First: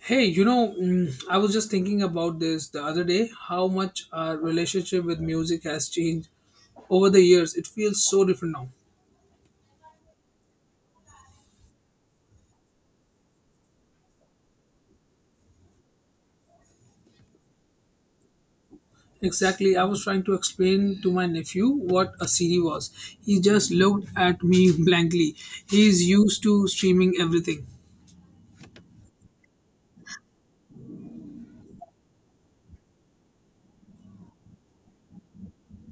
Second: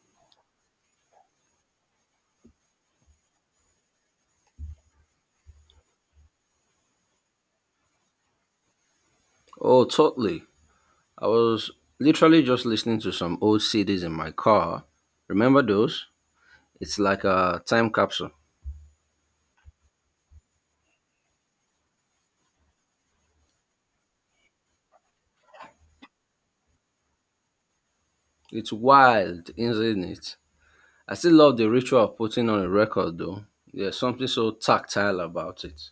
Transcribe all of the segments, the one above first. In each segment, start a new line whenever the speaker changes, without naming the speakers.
Hey, I was just thinking about this the other day, how much our relationship with music has changed over the years. It feels so different now.
Oh, totally. I was literally just listening to some old CDs in my car. Remember those? It's like a time capsule.
Exactly. I was trying to explain to my nephew what a CD was. He just looked at me blankly. He's used to streaming everything.
It's wild, isn't it? I still love the ritual of putting on a record, though. There's something so tactile about it.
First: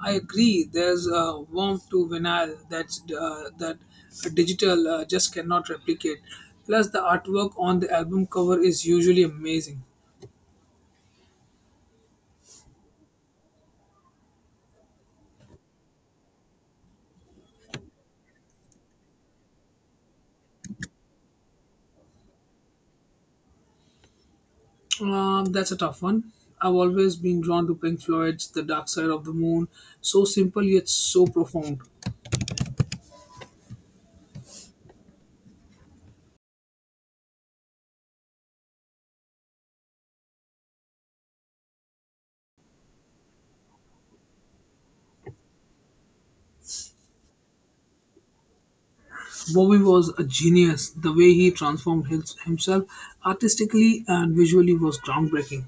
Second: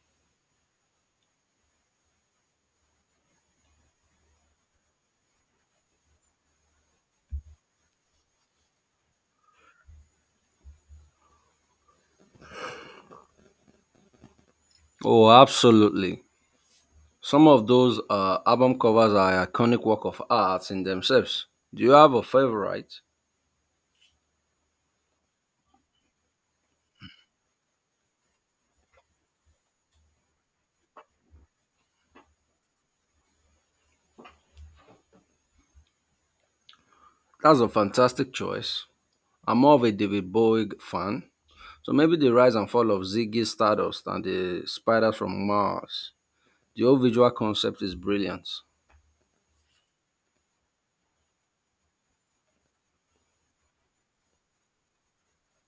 I agree. There's a warmth to vinyl that a digital just cannot replicate. Plus, the artwork on the album cover is usually amazing.
Oh, absolutely. Some of those album covers are iconic work of art in themselves. Do you have a favorite?
That's a tough one. I've always been drawn to Pink Floyd's The Dark Side of the Moon. So simple yet so profound.
That's a fantastic choice. I'm more of a David Bowie fan. So maybe the rise and fall of Ziggy Stardust and the spiders from Mars. The whole visual concept is brilliant.
Bowie was a genius. The way he transformed himself artistically and visually was groundbreaking.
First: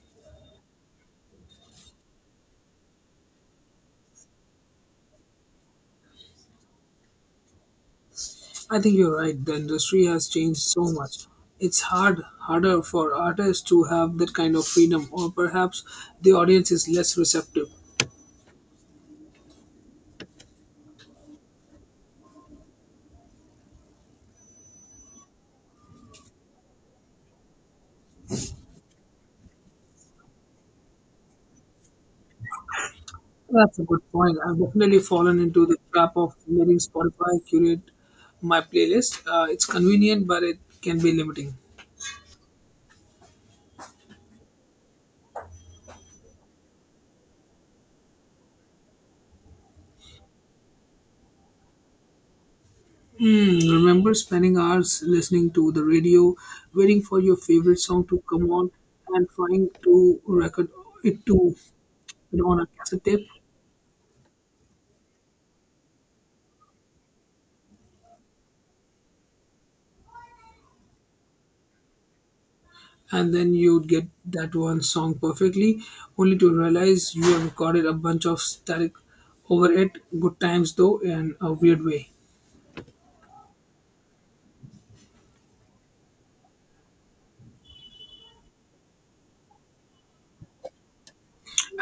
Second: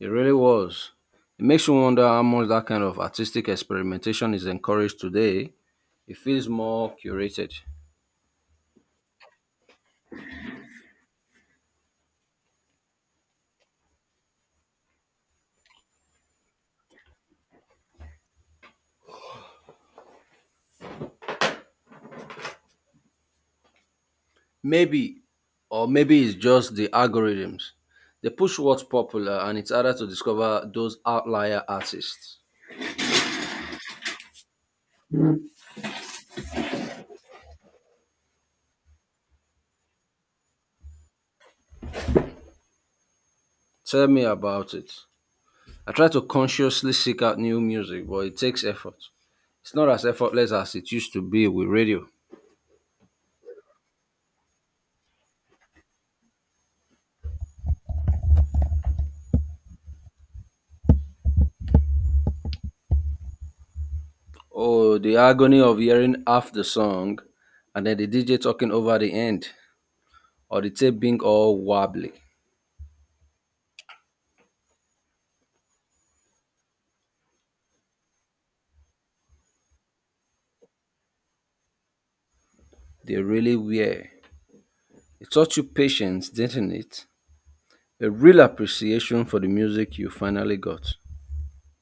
It really was. It makes you wonder how much that kind of artistic experimentation is encouraged today. It feels more curated.
I think you're right. The industry has changed so much. It's harder for artists to have that kind of freedom, or perhaps the audience is less receptive.
Maybe, or maybe it's just the algorithms. They push what's popular and it's harder to discover those outlier artists.
That's a good point. I've definitely fallen into the trap of letting Spotify curate my playlist. It's convenient, but it can be limiting.
Tell me about it. I try to consciously seek out new music, but it takes effort. It's not as effortless as it used to be with radio.
Remember spending hours listening to the radio, waiting for your favorite song to come on, and trying to record it to it on a cassette tape,
Oh, the agony of hearing half the song and then the DJ talking over the end, or the tape being all wobbly.
and then you'd get that one song perfectly, only to realize you have recorded a bunch of static over it. Good times though, in a weird way.
They really were. It taught you patience, didn't it? A real appreciation for the music you finally got.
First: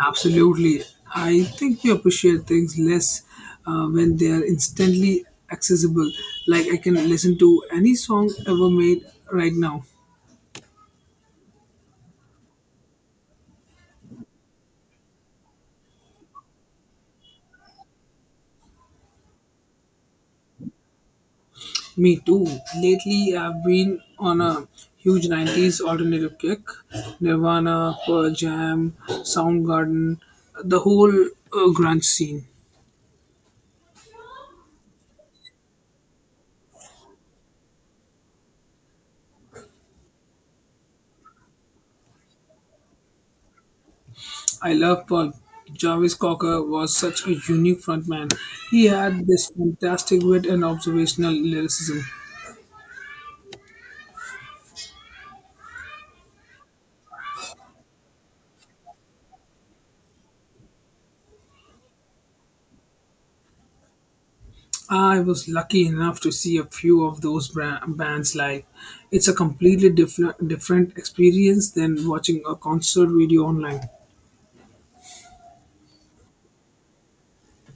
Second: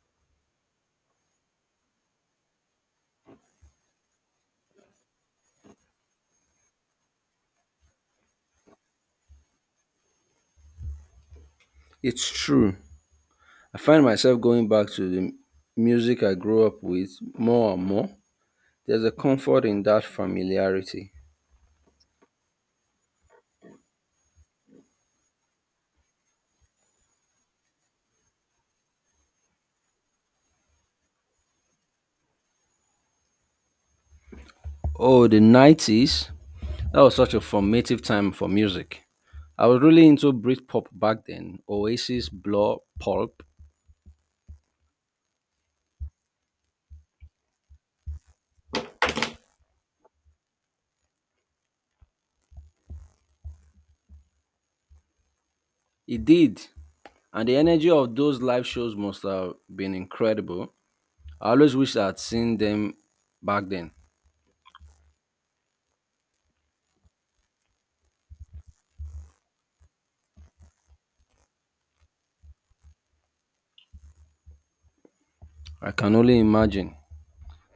Absolutely. I think we appreciate things less when they are instantly accessible. Like I can listen to any song ever made right now.
It's true. I find myself going back to the music I grew up with more and more. There's a comfort in that familiarity.
Me too. Lately, I've been on a huge 90s alternative kick. Nirvana, Pearl Jam, Soundgarden, the whole grunge scene.
Oh, the 90s. That was such a formative time for music. I was really into Britpop back then, Oasis, Blur, Pulp.
I love Paul. Jarvis Cocker was such a unique frontman. He had this fantastic wit and observational lyricism.
It did. And the energy of those live shows must have been incredible. I always wish I had seen them back then.
I was lucky enough to see a few of those bands live. It's a completely different experience than watching a concert video online.
I can only imagine.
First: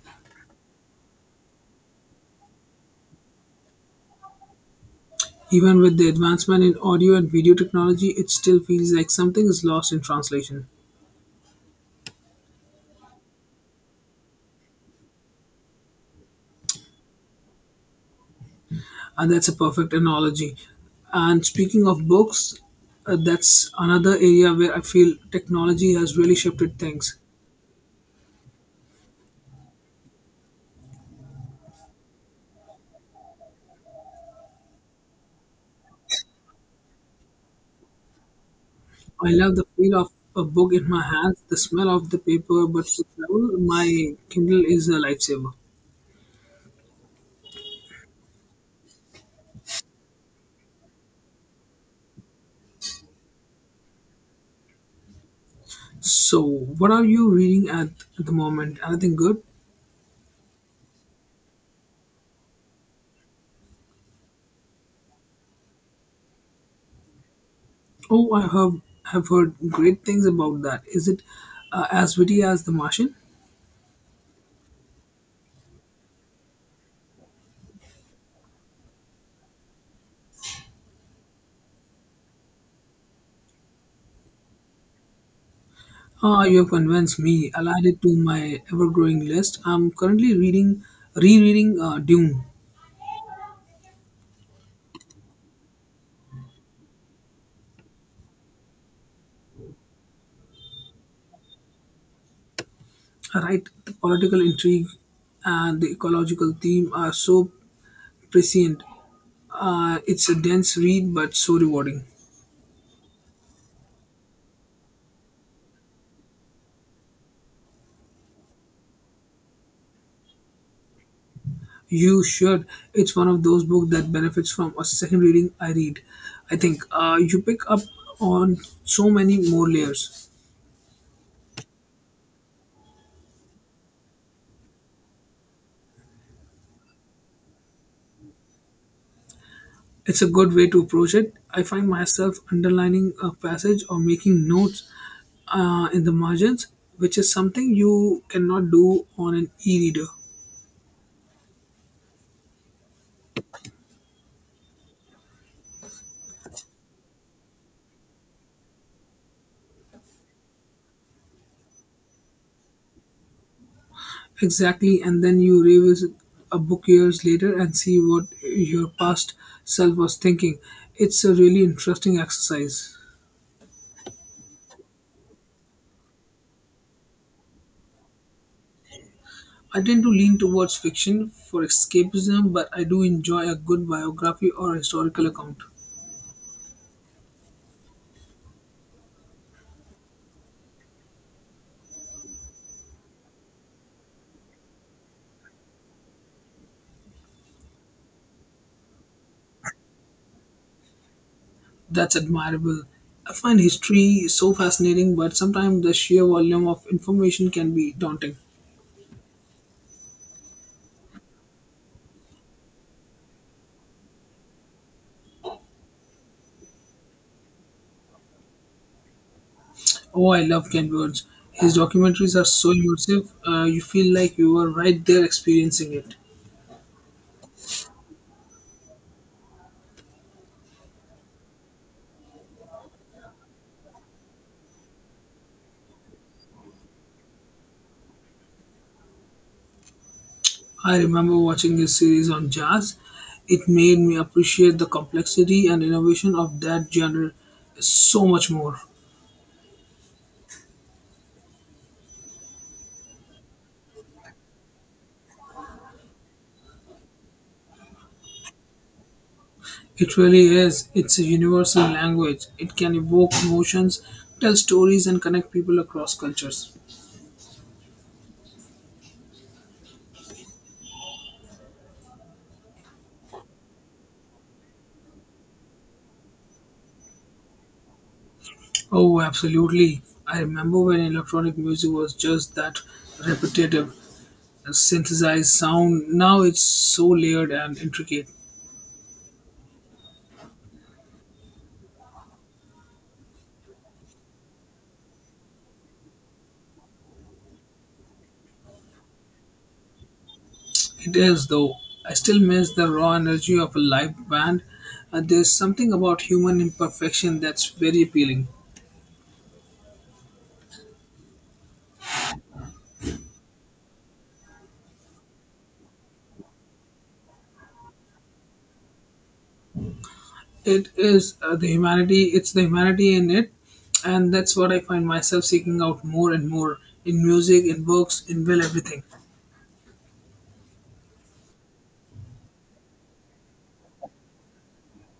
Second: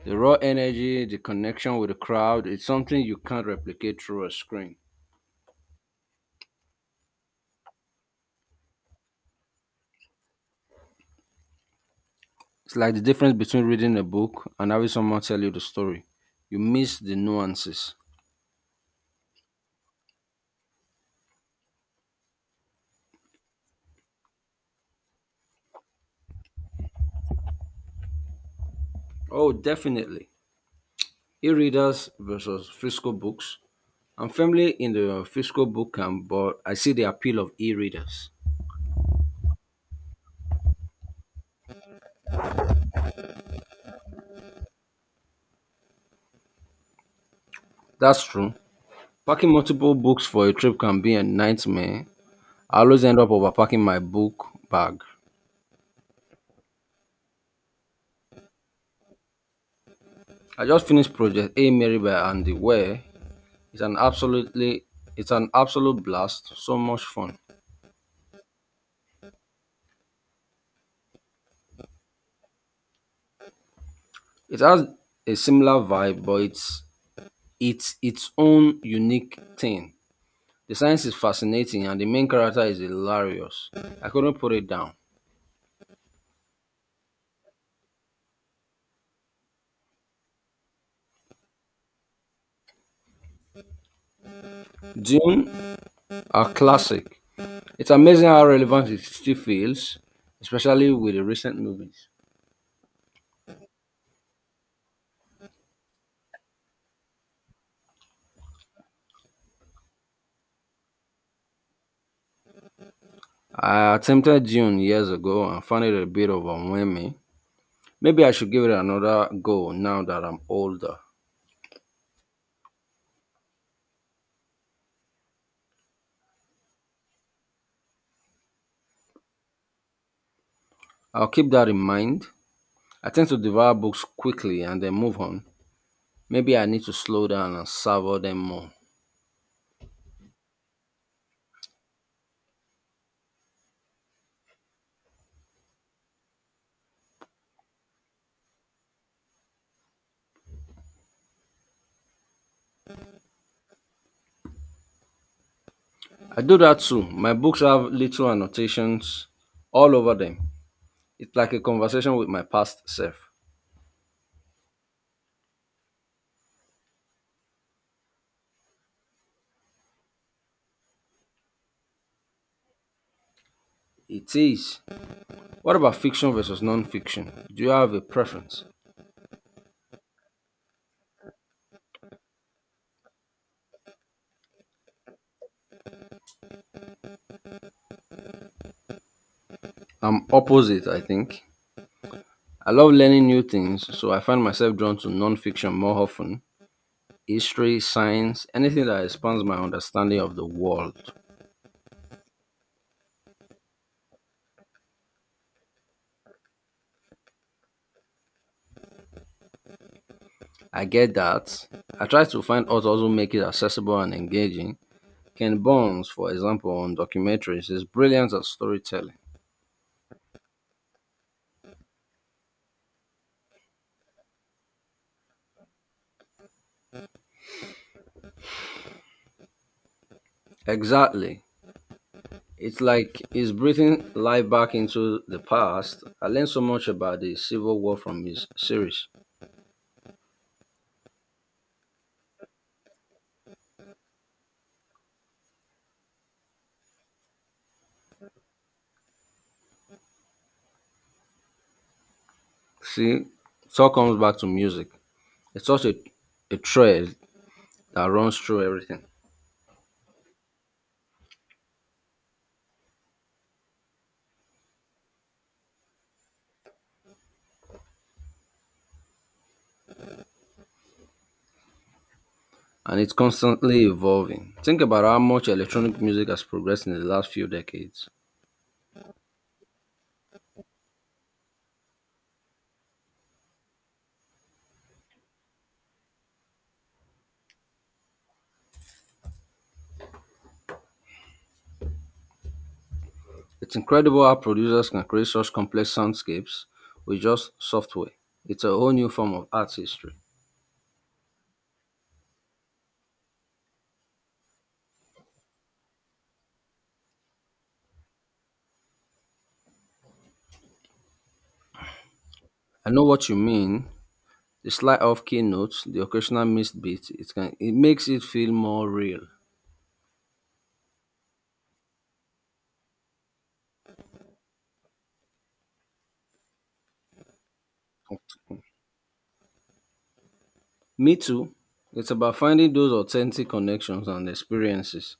The raw energy, the connection with the crowd, it's something you can't replicate through a screen.
Even with the advancement in audio and video technology, it still feels like something is lost in translation.
It's like the difference between reading a book and having someone tell you the story. You miss the nuances.
And that's a perfect analogy. And speaking of books, that's another area where I feel technology has really shifted things.
Oh, definitely. E-readers versus physical books. I'm firmly in the physical book camp, but I see the appeal of e-readers.
I love the feel of a book in my hands, the smell of the paper, but for travel, my Kindle is a lifesaver.
That's true. Packing multiple books for a trip can be a nightmare. I always end up overpacking my book bag.
So, what are you reading at the moment? Anything good?
I just finished Project A Mary by Andy Ware. It's an absolutely it's an absolute blast. So much fun.
Oh, I have heard great things about that. Is it as witty as The Martian?
It has a similar vibe, but it's its own unique thing. The science is fascinating and the main character is hilarious. I couldn't put it down.
Ah, you have convinced me. I'll add it to my ever-growing list. I'm currently rereading Dune.
Dune, a classic. It's amazing how relevant it still feels, especially with the recent movies.
Right, the political intrigue and the ecological theme are so prescient. It's a dense read, but so rewarding.
I attempted Dune years ago and found it a bit overwhelming. Maybe I should give it another go now that I'm older.
You should. It's one of those books that benefits from a second reading. I read. I think you pick up on so many more layers.
I'll keep that in mind. I tend to devour books quickly and then move on. Maybe I need to slow down and savor them more.
It's a good way to approach it. I find myself underlining a passage or making notes in the margins, which is something you cannot do on an e-reader.
I do that too. My books have little annotations all over them. It's like a conversation with my past self.
Exactly, and then you revisit a book years later and see what your past self was thinking. It's a really interesting exercise.
It is. What about fiction versus non-fiction? Do you have a preference?
I tend to lean towards fiction for escapism, but I do enjoy a good biography or historical account.
I'm opposite, I think. I love learning new things, so I find myself drawn to non-fiction more often. History, science, anything that expands my understanding of the world.
That's admirable. I find history so fascinating, but sometimes the sheer volume of information can be daunting.
I get that. I try to find authors who make it accessible and engaging. Ken Burns, for example, on documentaries is brilliant at storytelling.
Oh, I love Ken Burns. His documentaries are so immersive, you feel like you were right there experiencing it.
Exactly. It's like he's breathing life back into the past. I learned so much about the Civil War from his series.
I remember watching his series on jazz. It made me appreciate the complexity and innovation of that genre so much more.
See, it all comes back to music. It's such a thread that runs through everything,
It really is. It's a universal language. It can evoke emotions, tell stories, and connect people across cultures.
and it's constantly evolving. Think about how much electronic music has progressed in the last few decades.
Oh, absolutely. I remember when electronic music was just that repetitive, synthesized sound. Now it's so layered and intricate.
It's incredible how producers can create such complex soundscapes with just software. It's a whole new form of art history.
It is, though. I still miss the raw energy of a live band. There's something about human imperfection that's very appealing.
I know what you mean. The slide of keynotes, the occasional missed beat, it makes it feel more real.
It is the humanity in it, and that's what I find myself seeking out more and more, in music, in books, in, well, everything.
Me too. It's about finding those authentic connections and experiences.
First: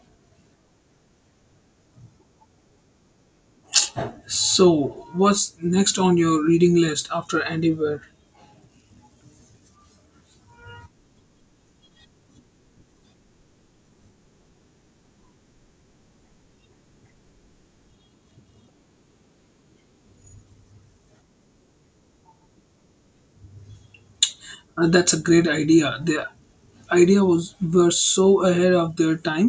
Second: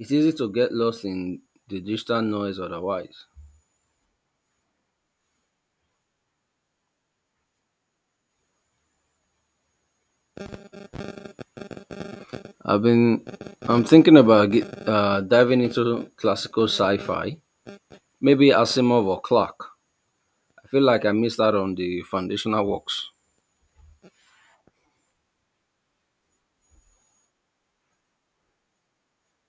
It's easy to get lost in the digital noise otherwise.
So what's next on your reading list after Andy Weir?
I've been I'm thinking about diving into classical sci-fi, maybe Asimov or Clark. I feel like I missed out on the foundational works.
That's a great idea. The idea was, were so ahead of their time.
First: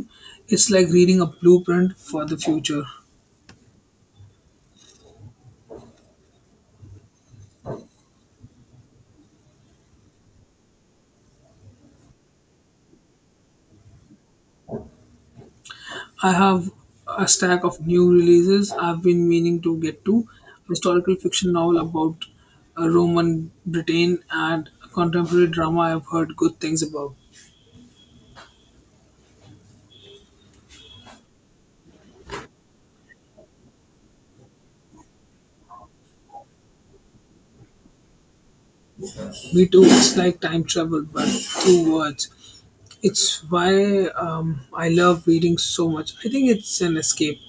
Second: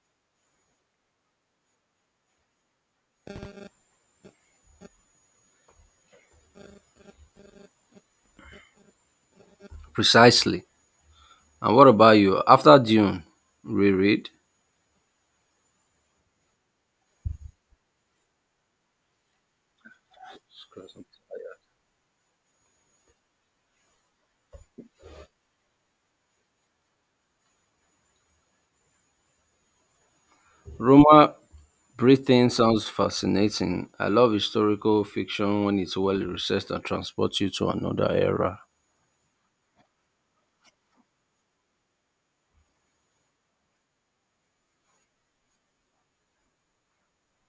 It's like reading a blueprint for the future.
Precisely. And what about you? After Dune, reread?
I have a stack of new releases I've been meaning to get to, a historical fiction novel about Roman Britain and a contemporary drama I've heard good things about.
Roma Britain sounds fascinating. I love historical fiction when it's well researched and transports you to another era,
Me too, it's like time travel, but through words. It's why I love reading so much. I think it's an escape.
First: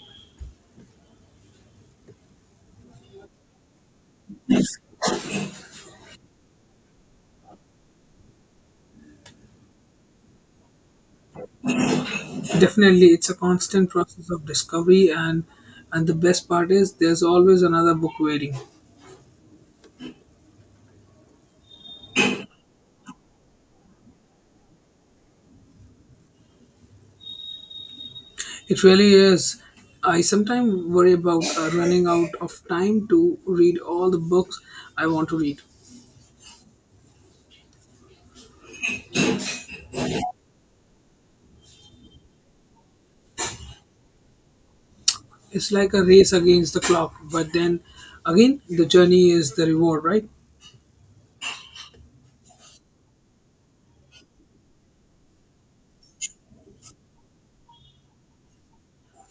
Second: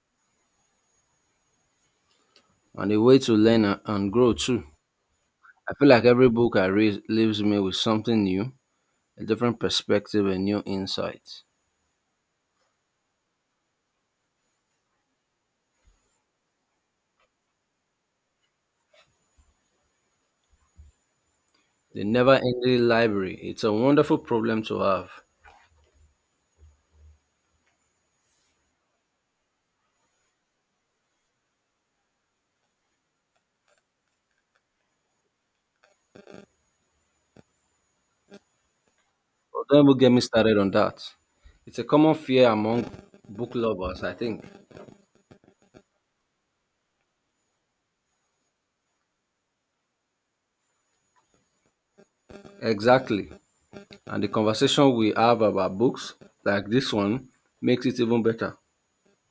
and a way to learn and grow too. I feel like every book I read leaves me with something new, a different perspective, and new insights.
Definitely, it's a constant process of discovery, and the best part is there's always another book waiting.
The never ending library, it's a wonderful problem to have.
It really is. I sometimes worry about running out of time to read all the books I want to read.
But don't even get me started on that. It's a common fear among book lovers, I think.
It's like a race against the clock, but then again, the journey is the reward, right?
Exactly. And the conversation we have about books like this one makes it even better.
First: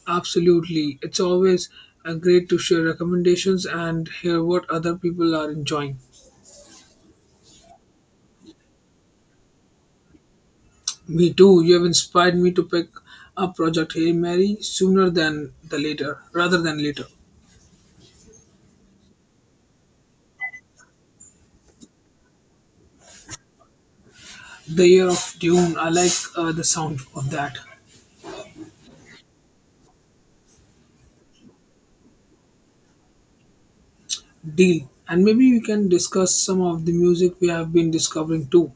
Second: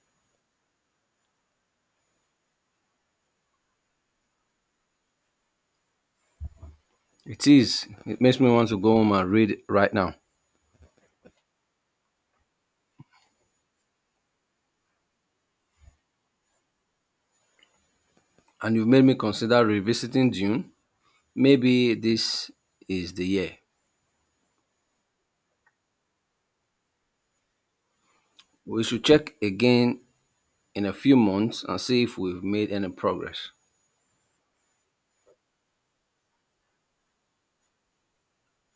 Absolutely. It's always great to share recommendations and hear what other people are enjoying.
It is. It makes me want to go home and read right now.
Me too. You have inspired me to pick up Project Hail Mary sooner than the later, rather than later.
And you've made me consider revisiting Dune. Maybe this is the year.
The Year of Dune. I like the sound of that.
We should check again in a few months and see if we've made any progress.
Deal. And maybe we can discuss some of the music we have been discovering too.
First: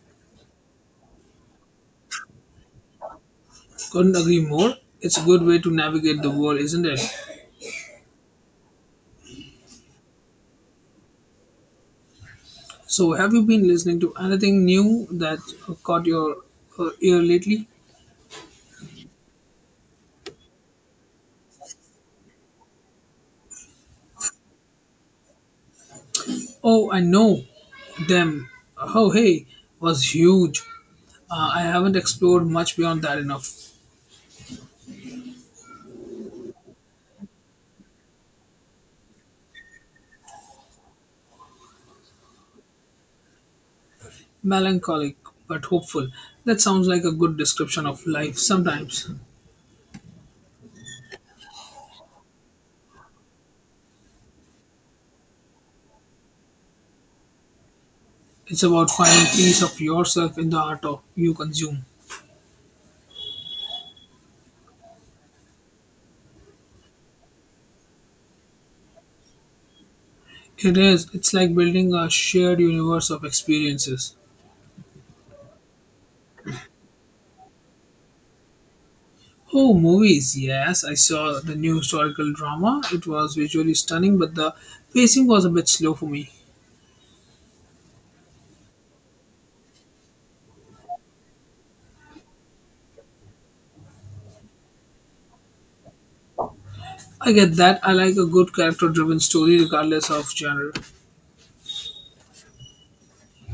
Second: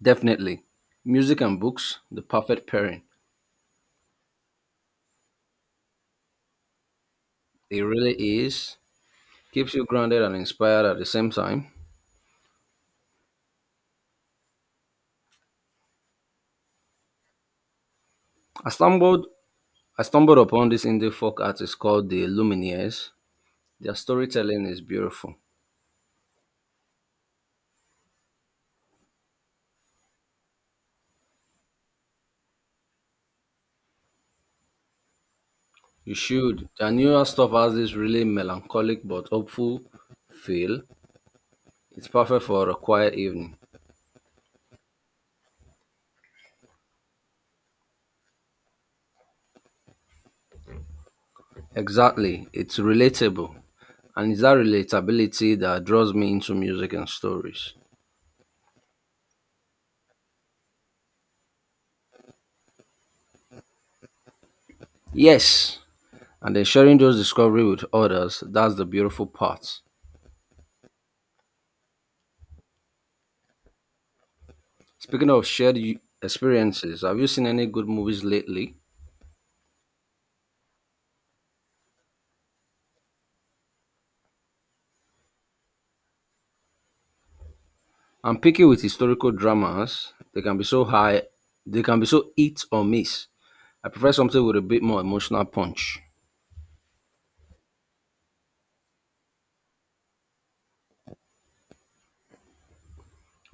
Definitely. Music and books, the perfect pairing.
Couldn't agree more. It's a good way to navigate the world, isn't it?
It really is. Keeps you grounded and inspired at the same time.
So, have you been listening to anything new that caught your ear lately?
I stumbled I stumbled upon this indie folk artist called the Lumineers. Their storytelling is beautiful.
Oh, I know. Them. Oh, hey, was huge. I haven't explored much beyond that enough.
You should. Their newer stuff has this really melancholic but hopeful feel. It's perfect for a quiet evening.
Melancholic, but hopeful. That sounds like a good description of life sometimes.
Exactly. It's relatable. And it's that relatability that draws me into music and stories.
It's about finding peace of yourself in the art of you consume.
Yes. And then sharing those discovery with others, that's the beautiful part.
It is. It's like building a shared universe of experiences.
Speaking of experiences, have you seen any good movies lately?
Oh, movies. Yes, I saw the new historical drama. It was visually stunning, but the pacing was a bit slow for me.
I'm picky with historical dramas. They can be so hit or miss. I prefer something with a bit more emotional punch.
I get that. I like a good character driven story regardless of genre.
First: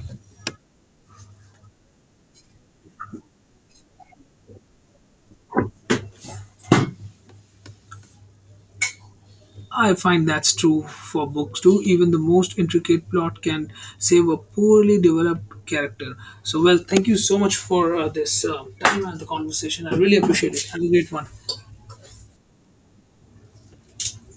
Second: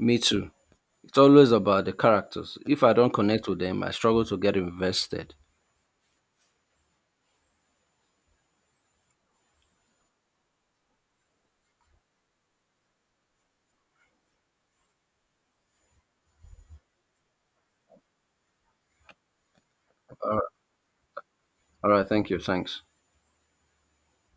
Me too. It's always about the characters. If I don't connect with them, I struggle to get invested.
I find that's true for books too. Even the most intricate plot can save a poorly developed character. So, well, thank you so much for this time and the conversation. I really appreciate it. Have a great one.
All right, thank you. Thanks.